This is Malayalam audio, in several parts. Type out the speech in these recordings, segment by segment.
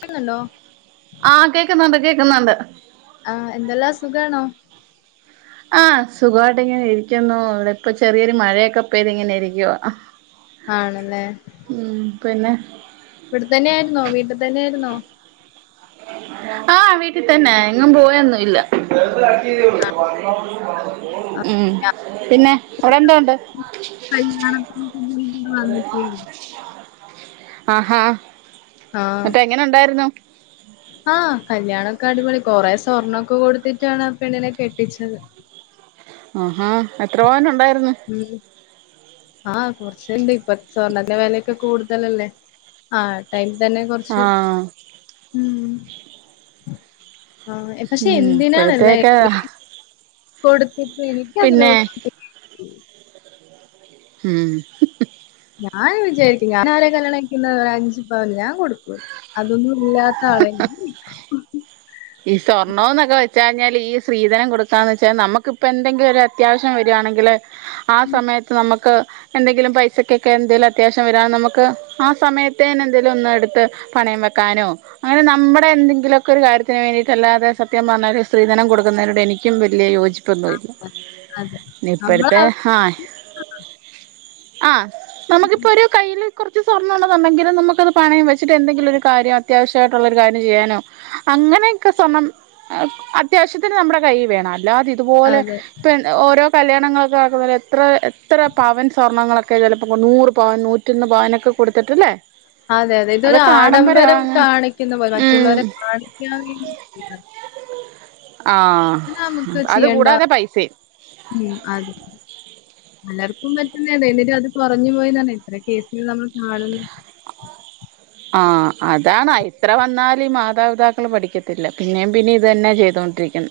പിന്നല്ലോ ആഹ്, കേൾക്കുന്നുണ്ട് കേൾക്കുന്നുണ്ട്. ആഹ്, എന്തെല്ലാ സുഖാണോ? ആഹ്, സുഖോയിട്ട് ഇങ്ങനെ ഇരിക്കുന്നു. ഇവിടെ ഇപ്പ ചെറിയൊരു മഴയൊക്കെ പെയ്ത് ഇങ്ങനെ ഇരിക്കുവ. ആണ്ല്ലേ ഉം, പിന്നെ ഇവിടെ തന്നെയായിരുന്നോ, വീട്ടിൽ തന്നെയിരുന്നോ? ആഹ്, വീട്ടി തന്നെ എങ്ങും പോയൊന്നുല്ല ആഹ് ഉം, പിന്നെ അവിടെ എന്തോ ഉണ്ട്? [unintelligible] വന്നിട്ടേ ആഹാ! ആഹ് എന്നിട്ട് എങ്ങനെ ഉണ്ടായിരുന്നു? ആഹ്, കല്യാണൊക്കെ അടിപൊളി. കൊറെേ സ്വർണ്ണൊക്കെ കൊടുത്തിട്ടാണ് ആ പെണ്ണിനെ കെട്ടിച്ചത്. ആഹ് ആഹാ! എത്ര പവൻ ഉണ്ടായിരുന്നു. [unintelligible] ആഹ്, കൊറച്ച്ണ്ട്. ഇപ്പ സ്വർണ്ണത്തിന്റെ വെലൊക്കെ കൂടുതലല്ലേ. അ- ടൈം തന്നെ കൊറച്ച്, ആഹ് ഉം ആഹ്, പക്ഷെ ഉം എന്തിനാണല്ലേ ഇ ഇപ്പോഴത്തേക്ക് കൊടുത്തിട്ട് എനിക്ക് പിന്നെ അതിനോട് [inaudible] [unintelligible] ഞാൻ അങ്ങനെ വിചാരിക്കും ഞാൻ ആരെ കല്യാണകഴിക്കുനെ അഞ്ചുപ്പവന് ഞാൻ കൊടുക്ക അതൊന്നും ഇല്ലാത്ത ആളെ ഈ സ്വർണ്ണോന്നൊക്കെവെച്ച് കഴിഞ്ഞാല് ഈ സ്ത്രീധനം കൊടുക്കാവെച്ചാൽ നമ്മുക്കിപ്പോ എന്തെങ്കിലും ഒരു അ അത്യാവശ്യം വരാണെങ്കില് ആ സമയത്ത് നമുക്ക് എന്തെങ്കിലും പൈസക്കൊക്കെ എന്തേലും അത്യാവശ്യം വരാണ നമ്മക്ക് ആ സമയത്തേന് എന്തേലും ഒന്ന് എടുത്ത്. പണയം വെക്കാനോ അങ്ങനെ നമ്മുടെ എന്തെങ്കിലൊക്കെ ഒരു കാര്യ ത്തിന് വേണ്ടിട്ടല്ലാതെ സത്യം പറഞ്ഞാല് സ്ത്രീധനം കൊടുന്നതിനോട് എനിക്കും വലിയ യോജി യോചിപ്പൊന്നുല അതെ. [unintelligible] നമ്മളാ ഇപ്പോഴത്തെ ആഹ് ആ നമുക്കിപ്പൊ ഒരു കയ്യിൽ കുറച്ച് സ്വർണ്ണെണ്ട് തന്നെങ്കിലും നമുക്കത് പണയം വെച്ചിട്ട് എന്തെങ്കിലും ഒരു കാര്യ അത്യാവശ്യായിട്ടുള്ള ഒരു കാര്യം ചെയ്യാന് അങ്ങനെയൊക്കെ സ്വർണം അത്യാവശ്യത്തിന് നമ്മുടെ കൈ വേണം അല്ലാതെ ഇതുപോലെ അതെ. ഓരോ കല്യാണങ്ങളൊക്കെ ആക്കുന്നു എത്ര എത്ര പവൻ സ്വർണങ്ങളൊക്കെ ചിലപ്പോൾ നൂറ് പവൻ നൂറ്റി നൂറ്റൊന്ന് പാവനൊക്കെ കൊടുത്തിട്ടല്ലേ അതെ അതെ ഇതൊരു അതൊക്കെ ആഡംബരം ആഡംബരമാണ് കാണിക്കുന്ന പോലെ ഉം മറ്റുള്ളവരെ കാണിക്കാൻ വേണ്ടി [inaudible] ആഹ് അതുകൂടാതെ പൈസേം ഉം അതെ പലർക്കും പറ്റുന്ന അത് എട്ടും അത് കുറഞ്ഞുപോയിന്ന്പറഞ്ഞ് എത്ര കേസുകൾ നമ്മൾ കാണുന്നു [inaudible] ആഹ് അതാണ് ഇത്ര വന്നാൽ മാതാപിതാക്കൾ പഠിക്കത്തില്ല പിന്നേും പിന്നേം ഇത് തന്നെ ചെയ്തു തോണ്ടിരിക്ക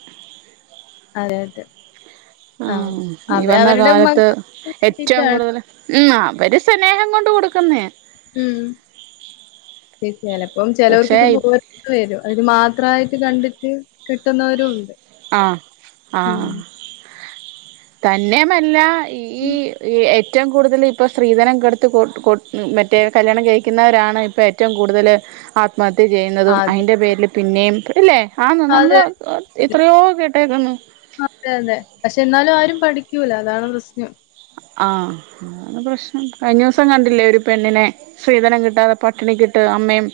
അതെ അതെ ആഹ് ഈ അവര് വന്ന അവരുടെ കാലത്ത് മക്കൾക്ക് ഏറ്റവും വേണ്ടിയിട്ടാണ് കൂടുതൽ ഉം അവര് സ്നേഹം കൊണ്ട് കൊടുക്കുന്നേ ഉം ചെലപ്പോ ചേലോർക്ക് പക്ഷെ ഇത് പോര വരും അത് മാത്രമായിട്ട് കണ്ടിട്ട് കിട്ടുന്നവരുണ്ട് ആഹ് ആഹ് [inaudible] തന്നേമല്ല ഈ ഏറ്റവും കൂടുതൽ ഇപ്പൊ സ്ത്രീധനം [unintelligible] കെടുത്ത് മറ്റേ കല്യാണം കഴിക്കുന്നവരാണ് ഇപ്പൊ ഏറ്റവും കൂടുതല് ആത്മഹത്യ ചെയ്യുന്നതും അതെ. അതിന്റെ പേരില് പിന്നെയും ഇല്ലേ ആന്ന് നമ്മൾ അതെ. എത്രയോ കെട്ടേക്കുന്നു ആഹ് അതെ അതെ പക്ഷെ എന്നാലും ആരും പഠിക്കൂല അതാണ് പ്രശ്നം ആഹ് അതാണ് പ്രശ്നം കഴിഞൊസം കണ്ടില്ലേ ഒരു പെണ്ണിനെ സ്ത്രീധനം കിട്ടാതെ പട്ടിണി കിട്ട് അമ്മയും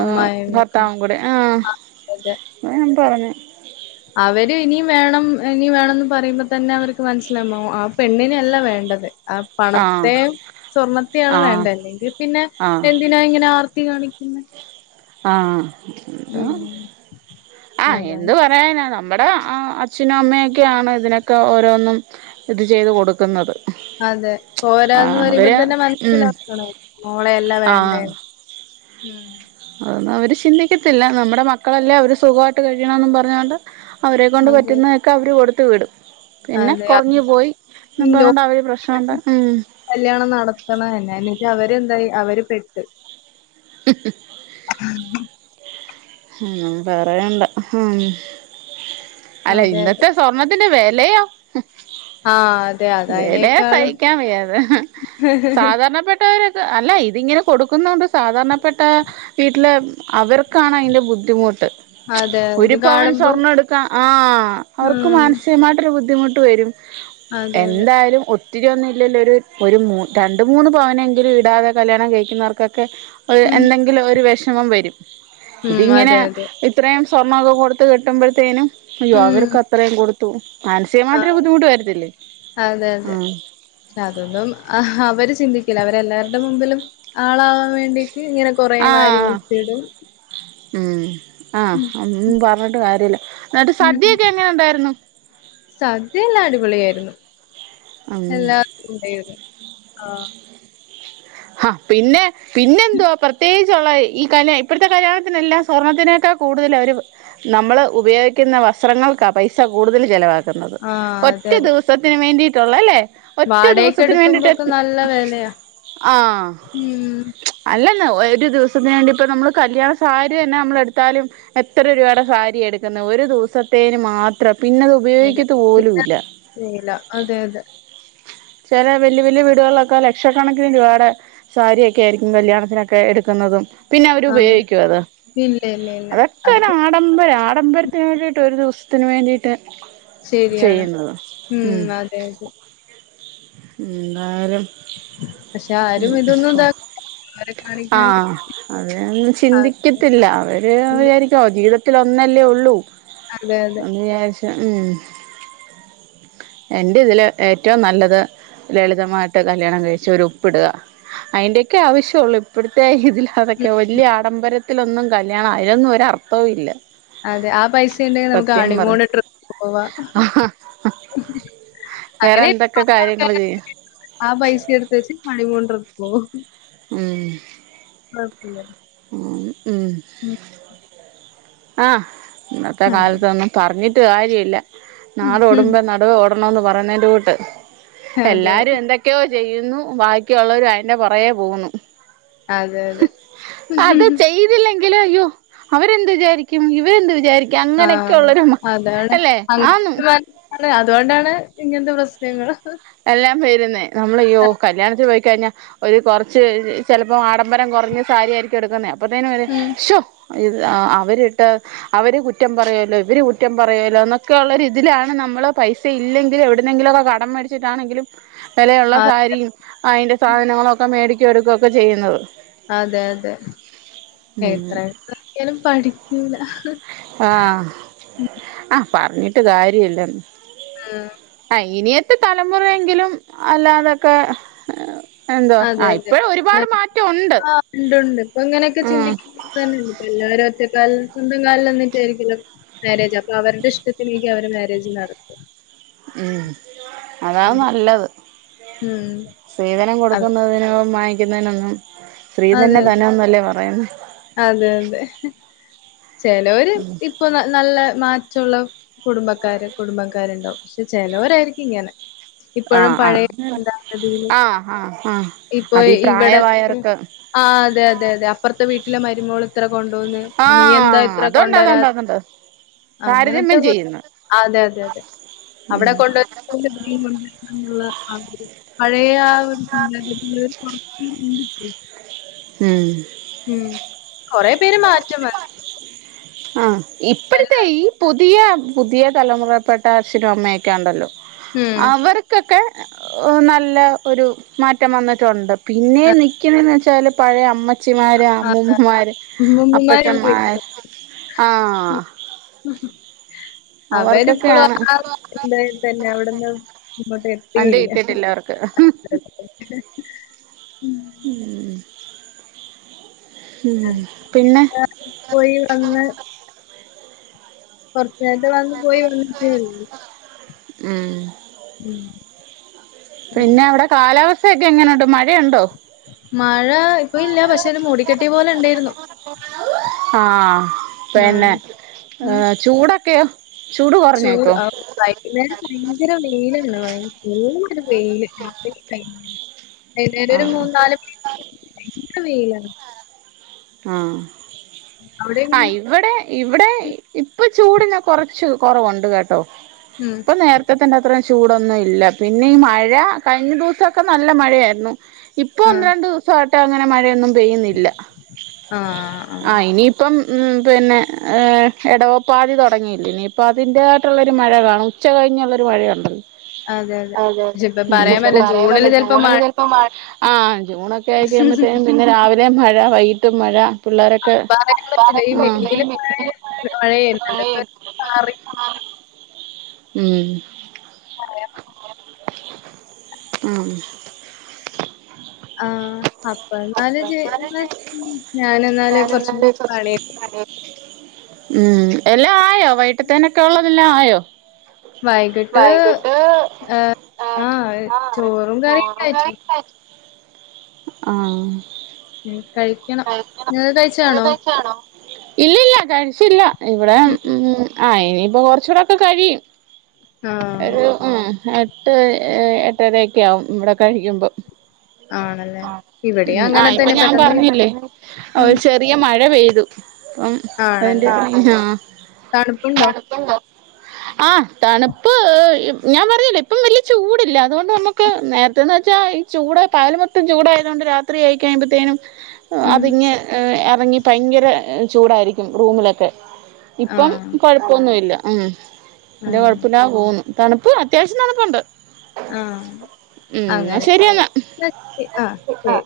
ആഹ് ഭർത്താവുകൂടെ ആഹ് അതെ അവ് ഞാൻ പറഞ്ഞു അവര് ഇനിയും വേണം ഇനി വേണം എന്ന് പറയുമ്പോ തന്നെ അവർക്ക് മനസ്സിലവും ആ പെണ്ണിന് അല്ല വേണ്ടത് ആ ആഹ് പണത്തെയും സ്വർണത്തെയാണ് ആഹ് വേണ്ടത് അല്ലെങ്കിൽ പിന്നെ ആഹ് എന്തിന് ഇങ്ങനെ ആർത്തി കാണിക്കുന്നെ ആഹ് എന്ത ഉം ആഹ് അതാണ് എന്ത് പറയാനാ നമ്മ നമ്മുടെ അച്ഛനും അമ്മയൊക്കെയാണ് ഇതിനൊക്കെ ഓരോന്നും ഇത് ചെയ്ത് കൊടുക്കുന്നത് അതെ ഓരോന്ന് ആഹ് പറയുമ്പോ അവര് തന്നെ ഉം മനസ്സിലാക്കണം മോളെല്ലേ ആഹ് വേണ്ടേന്ന് ഉം അതൊന്നും അവര് ചിന്തിക്കത്തില്ല നമ്മുടെ മക്കളല്ലേ അവര് സുഖമായിട്ട് കഴിയണം എന്നിട്ട് പറഞ്ഞോണ്ട് അവരെ കൊണ്ട് അതെ പറ്റുന്നതൊക്കെ അവര് കൊടുത്തു വിടും പിന്നെ അതെ അത് കുറഞ്ഞു പോയി ഈ എന്നും ലോ പറഞ്ഞോണ്ട് അവര് പ്രശ്നമുണ്ടാകും കല്യാണം നടത്തണം എന്നന്ന എന്നട്ട് അവരെന്താ അവര് പെട്ട് [inaudible] [inaudible] ഉം പറയണ്ട ഉം അല്ല അതെ അതെ ഇന്നത്തെ സ്വർണ്ണത്തിന്റെ വിലയോ ആഹ് അതെ അതയിനേക്കാളും സഹിക്കാൻ വയ്യാത് സാധാരണപ്പെട്ട അല്ല ഇതിങ്ങനെ കൊടുക്കുന്നൊണ്ട് സാധാരണപ്പെട്ട വീട്ടില് അവർക്കാണ് അതിന്റെ ബുദ്ധിമുട്ട് അതെ ഒരു ഇത് പാവൻ കാണുമ്പോ സ്വർണം എടുത്ത ആഹ് അവർക്ക് ഉം മാനസികമായിട്ടൊരു ബുദ്ധിമുട്ട് വരും അതെ അതെ എന്തായാലും ഒത്തിരിയൊന്നും ഇല്ലല്ലോ ഒരു ഒരു മൂ രണ്ട മൂന്ന് പവനങ്കിലും ഇടാതെ കല്യാണം കഴിക്കുന്നവർക്കൊക്കെ ഉം എന്തെങ്കിലും ഒരു വിഷമം വരും ഉം ഇതിങ്ങനെ അതെ അതെ ഇത്രയും സ്വർണ്ണൊക്കെ കൊടുത്ത് കെട്ടുമ്പോഴത്തേനും അയ്യോ ഉം അവർക്ക് അത്രയും കൊടു ആ മാനസികമായിട്ടൊരു ബുദ്ധിമുട്ട് വരത്തില്ലേ അതെ അതെ ഉം പക്ഷെ അതൊന്നും അ അവര് ചിന്തിക്കില്ല അവരെല്ലാരുടെ മുമ്പിലും ആളാവാൻ വേണ്ടി ഇങ്ങനെ കൊറേ വാരി ആഹ് വെര്ത്തിടും ഉം ആഹ് [unintelligible] പറഞ്ഞിട്ട് കാര്യല്ല എന്നിട്ട് ഉം സദ്യയൊക്കെ എങ്ങനെ ഉണ്ടായിരുന്നു സദ്യ എല്ലാം അടിപൊളിയായിരുന്നു ആഹ് ഉം എല്ലാർക്കും ഉണ്ടായിരുന്നു ആ [inaudible] ആഹ് പിന്നെ പിന്നെ എന്തുവാ പ്രത്യേകിച്ചുള്ള ഈ കല ഇപ്പോഴത്തെ കല്യാണത്തിനെല്ലാം സ്വർണ്ണത്തിനേക്കാ കൂടുതൽ അവർ നമ്മൾ ഉപയോഗിക്കുന്ന വസ്ത്രങ്ങൾക്കാ പൈസ കൂടുതൽ ചിലവാക്കുന്നത് ആ ഒറ്റ അതെ അതെ ദിവ സത്തിന് വേണ്ടിയിട്ടുള്ള അല്ലേ ഒറ്റ വാടകക്ക് ദിവസത്തിന് വേണ്ടിട്ട് എടുക്കുമ്പോക്കെ നല്ല വെലയാ ആഹ് ഉം അല്ലല്ല ഒരു ദിവസത്തിന് വേണ്ടി ഇപ്പം നമ്മൾ കല്യാണ സാരി തന്നെ നമ്മള് എടുത്താലും എത്ര രൂപയുടെ സാരി എടുക്കുന്ന ഒരു ദിവസത്തേന് മാത്രം പിന്നെത് ഉപയോഗിക്കത്തു പോലും ഇല്ല ഇല്ല അതെ അതെ ചില വല്യ വല്യ വീടുകളിലൊക്കെ ലക്ഷക്കണക്കിന് രൂപാടെ സാരിയൊക്കെ ആയിരിക്കും കല്യാണത്തിനൊക്കെ എടുക്കുന്നതും പിന്നെ ആ അവരുപയോഗിക്കോ അത് ഇല്ല ഇല്ല ഇല്ല അതൊക്കെ അത് ഒരാ പിന്നെ ഡംബരം ആഡംബരത്തിന് വേണ്ടിട്ട് ഒരു ദിവസത്തിന് വേണ്ടിയിട്ട് ശരിയാണ് ചെയ്യുന്നത് ഉം [unintelligible] ന്നാരം പക്ഷെ ആരും ഇതൊന്നും ഇതാ അവരെ കാണിക്കാൻ ആഹ് വേണ്ടിട്ട് അതൊന്നും ചിന്തിക്കത്തില്ല അവര് ആക്കിയില്ല. വിചാ ചോ ജീവിതത്തില് ഒന്നല്ലേ ഒള്ളൂ അതെ അതെ എന്ന് വിചാരിച്ച് ഉം എന്റെ ഇതിൽ ഏറ്റവും നല്ലത് ലളിതമായിട്ട് കല്യാണം കഴിച്ച് ഒരു ഒപ്പിടുക അതിന്റെയൊക്കെ ആവശ്യൊള്ളൂ ഇപ്പോഴത്തെ ഇതിൽ ഉം അതൊക്കെ വലിയ ആഡംബരത്തിലൊന്നും കല്യാണം അതിലൊന്നും ഒര് അർത്ഥവും ഇല്ല അതെ ആ പൈസ ഉണ്ടെങ്കിൽ നമുക്ക് സത്യം പറ ഹണിമൂണ് ട്രിപ്പ് പോവാ വേറെ അങ്ങനെ എന്തൊക്കെ പല കാര്യങ്ങൾ ആൾക്കാരും ചെയ്യാം ആ പൈസ എടുത്ത വച്ച് ഹണിമൂൺ ട്രിപ്പ്‌ പോവും ഉം [unintelligible] ആഹ് ഉം ഉം ആ ഇന്നത്തെ ആഹ് കാലത്തൊന്നും പറഞ്ഞിട്ട് കാര്യമില്ല നാടോടുമ്പം നാ ടുവെ ഓടണംന്ന് പറയ്ന്നെൻ്റുട്ട് അതെ എല്ലാരും എന്തെ ക്ക്യയോ ചെയ്യുന്നു ബാക്കിയുള്ളവര് അയിന്റെ പുറകേ പോകുന്നു അതെ അതെ അത് ചെയ്തില്ലെങ്കിൽ അയ്യോ അവരെന്ത് വിചാരി ക്കും ഇവരെന്ത് വിചാരിക്കും അങ്ങനെയൊക്കെ ആഹ് ഉള്ളൊരു അല്ലെ ആന്ന് അതെ അതുകൊണ്ടാണ് ഇങ്ങനത്തെ പ്രശ്നങ്ങൾ എല്ലാം പേരുന്നേ നമ്മൾ അയ്യോ കല്യാണത്തിൽ പോയിക്കഴിഞ്ഞാൽ ഒരു കുറച്ച് ചിലപ്പോ ആഡംബരം കുറഞ്ഞ സാരി ആയിരിക്കും എടുക്കുന്നത് അപ്പത്തേനും ഓല് ഉം ഇത് അഹ് ആ അവരിട്ട് അവര് കുറ്റം പറയോലോ ഇവര് കുറ്റം പറയോലോ എന്നൊക്കെ ഉള്ളൊരിതിലാണ് നമ്മള് പൈസ ഇല്ലെങ്കിൽ എവിട്ന്നെങ്കിലൊക്കെ കടം മേടിച്ചു ച്ചിട്ടാണെങ്കിലും വെലയുള്ള അതെ സാരിയും അയിന്റെ സാധനങ്ങളും ഒക്കെ മേടിക്കും എടുക്കൊക്കെ ചെയ്യുന്നത്. അതെ അതെ ഉം എത്ര [unintelligible] പഠിക്കൂല. ആഹ് ആ പറഞ്ഞിട്ട് കാര്യല്ലന്ന്. മ് ആ ഇനിയത്തെ തലമുറയെങ്കിലും അല്ലാതൊക്കെ എന്തോ അതെ ആഹ് അതെ ഇപ്പഴും ഒരുപാട് മാറ്റം ഉണ്ട് ആ ആഹ് ഉണ്ടുണ്ട്, ഇപ്പ ഇങ്ങനെയൊക്കെ ഉം [unintelligible] തെ എല്ലാവരും ഒറ്റക്കാലില് സ്വന്തം കാലില് നിന്നിട്ടായിരിക്കല്ലോ [unintelligible] അവരുടെ ഇഷ്ടത്തിനേക്ക് അവര് മാരേജ് നടത്തും. മ് അതാ നല്ലത്. മ് സ്ത്രീധനം കൊടുക്കുന്നതിനും വാങ്ങിക്കുന്നതിനൊന്നും അതെ സ്ത്രീധന അതെ. ധനംന്നല്ലേ പറയുന്നെ. അതെ അതെ ചെലോര് ഇ പ്പോ നല് നല്ല മാറ്റൊള്ള കുടുംബക്കാര് കുടുംബക്കാരിണ്ടാവും, പക്ഷേ ചെലോരായിരിക്കും ഇങ്ങനെ ഇപ്പോഴും ആഹ് പഴയ ആഹ് എന്താ ഇത് ആഹ് ആഹ് ആഹ് ഇപ്പോ അതീ ഇവിടെത്ര പ്രായമായവർക്ക് ആ അതെ അതെ അതെ അപ്പുറത്തെ വീട്ടിലെ മരുമോള് ഇത്ര കൊണ്ടോന്ന് നീ എന്താ ആഹ് ഇത്ര അതുണ്ട് കൊണ്ടരാ അതുണ്ട് അതുണ്ട് അങ്ങനത്തെ താരതമ്യം [unintelligible] ചെയ്യുന്നു ആഹ് അതെ അതെ അതെ അവിടെ ഉം [unintelligible] [unintelligible] പഴയ ആ ഒരു [unintelligible] മ് മ് കൊറെ പേര് മാറ്റം വന്ന്. ആഹ് ഇപ്പോഴത്തെ എല്ലാവർക്കും ഈ പുതിയ പുതിയ തലമുറപ്പെട്ട അച്ഛനും അമ്മയൊക്കെ ഉണ്ടല്ലോ ഉം. അവര് [inaudible] നല്ല ഒരു മാറ്റം വന്നിട്ടോണ്ട്, പിന്നെ നിക്കുന്നെന്ന് വെച്ചാല് പഴെ അമ്മ ച്ചിമാര് അമ്മൂമ്മമാര് അമ്മൂമ്മമാര് അപ്പച്ചന്മാര് ആഹ് [unintelligible] അവര് ഇപ്പളും അവർക്കൊക്കെയാണ് [unintelligible] തന്നെ അവിടുന്ന് ഇങ്ങോട്ട് വണ്ടി എത്തിയില്ല, കിട്ടിട്ടില്ല അവർക്ക് [unintelligible] മ് അപ്പ മ് പിന്നെ പോയി വന്ന് കൊറച്ച് നേരത്തെ വന്ന് പോയി വന്നിട്ടെ ഉള്ളു. മ് മ് പിന്നെ അവിടെ കാലാവസ്ഥയൊക്കെ എങ്ങനുണ്ട്? മഴയുണ്ടോ? മഴ ഇപ്പ ഇല്ല, പക്ഷേ ഒരു മൂടിക്കെട്ടിയ പോലെ ഇണ്ടായിരുന്നു. ആഹ് പിന്നെ ഉം. ഏ ചൂടൊക്കെയോ? കുറഞ്ഞോ ചൂട് ഇപ്പൊ [unintelligible] ഇവടെ വയങ്കര വെയിലാണ്, വയ [unintelligible] വെയില് [unintelligible] [unintelligible] ആഹ് മൂന്നാല് [unintelligible] വയങ്കര വെയിലാണ്. ആഹ് അവിടെ ആ എങ്ങനെയാ? ഇവടെ ഇവടെ ഇപ്പ ചൂടിന് കൊറച്ച് കൊറവുണ്ട് കേട്ടോ. മ് ഇപ്പം നേരത്തെത്തെന്റെ അത്ര ചൂടൊന്നു ഇല്ല, പിന്നെ ഈ മഴ കഴിഞ്ഞ ദിവസൊക്കെ നല്ല മഴയായിരുന്നു. ഇപ്പോ ഒന്ന് ആഹ്. രണ്ട് ദിവസായിട്ട് അങ്ങനെ മഴയൊന്നും പെയ്യുന്നില്ല, ആഹ് ആ ആഹ്. ഇനി ഇപ്പം പിന്നെ ഏഹ് എടവപ്പാതി തൊടങ്ങിയില്ലെ ഇനിയിപ്പം അതിൻ്റെതായിട്ടുള്ളൊരു മഴ കാണും. ഉച്ച കഴിഞ്ഞുള്ളൊരു മഴയുണ്ടല്ലോ അതെ അതെ പക്ഷെ ഇപ്പ മ് പറയാൻ പറ്റില്ല. ജൂണില് ചെലപ്പോ [unintelligible] ഇപ്പം മഴ ആ ജൂണൊക്കെ ആയിക്കഴിയുമ്പത്തേനും പിന്നെ രാവിലേം മഴ വൈകിട്ടും മഴ പിള്ളേരൊക്കെ പറയാൻ പറ്റില്ല. ഈ മ് മെയില് മഴ മഴയായിരുന്നല്ലോ. ഇപ്പൊ മാറി മ് [unintelligible] ഉം. ആഹ് എന്നാല് അപ്പ ജ് എന്നാ എന്ന ഞാനെന്നാല് ഞാനുള്ള കൊറച്ച് [unintelligible] പണിയൊക്കെ ഉം എല്ലാം ആയോ വൈകിട്ടത്തേനൊക്കെ ഉള്ളതെല്ലാം ആയോ? വൈകിട്ട് ആഹ് ആഹ് ചോറും കറിയൊക്കെ ആയി- ആഹ് ഉം കയി കഴിക്കണം ചോറ് കഴിച്ചേ ആണോ? ഇല്ലല്ല കഴിച്ചില്ല ഇവിടെ ഉം. ഉ ആഹ് ഇനിയിപ്പൊ കൊറച്ചുകൂടൊക്കെ കഴിയും ആഹ് ഒരു ഉം എട്ട് എട്ടരൊക്കെ ആവും ഇവിടെ കഴിക്കുമ്പോ ആണല്ലേ ഇവിടെയും ആഹ് അങ്ങനെ ആഹ് ഇപ്പൊ തന്നെ ഞാൻ പെട്ടെന്ന് പറഞ്ഞില്ലേ ഓ ഉം ചെറിയ മഴ പെയ്തു അപ്പം- അയിന്റെ ആണല്ലേ ആഹ് തണുപ്പുണ്ടോ തണുപ്പ് ഉണ്ടോ? ആഹ് തണുപ്പ് ഞാൻ പറഞ്ഞില്ലെ ഇപ്പം വലിയ ചൂടില്ല അതുകൊണ്ട് നമുക്ക് നേരത്തെന്ന് വെച്ചാ ചൂട് പകല് മൊത്തം ചൂട ആയതുകൊണ്ട് രാത്രി ആയി കഴിയുമ്പോത്തേനും ഉം അതിങ്ങ് എറങ്ങി ഭയങ്കര ചൂടായിരിക്കും റൂമിലൊക്കെ- ഇപ്പം ആഹ് കൊഴപ്പൊന്നുവില്ല ഉം വല്യ ആഹ് കൊഴപ്പുല്ല്യാതെ പോന്നു- തണുപ്പ് അത്യാവശ്യം തണുപ്പുണ്ട്. ആഹ് ഉം എന്നാ അങ്ങനെ ശരിയെന്നാ ആഹ് ശരി.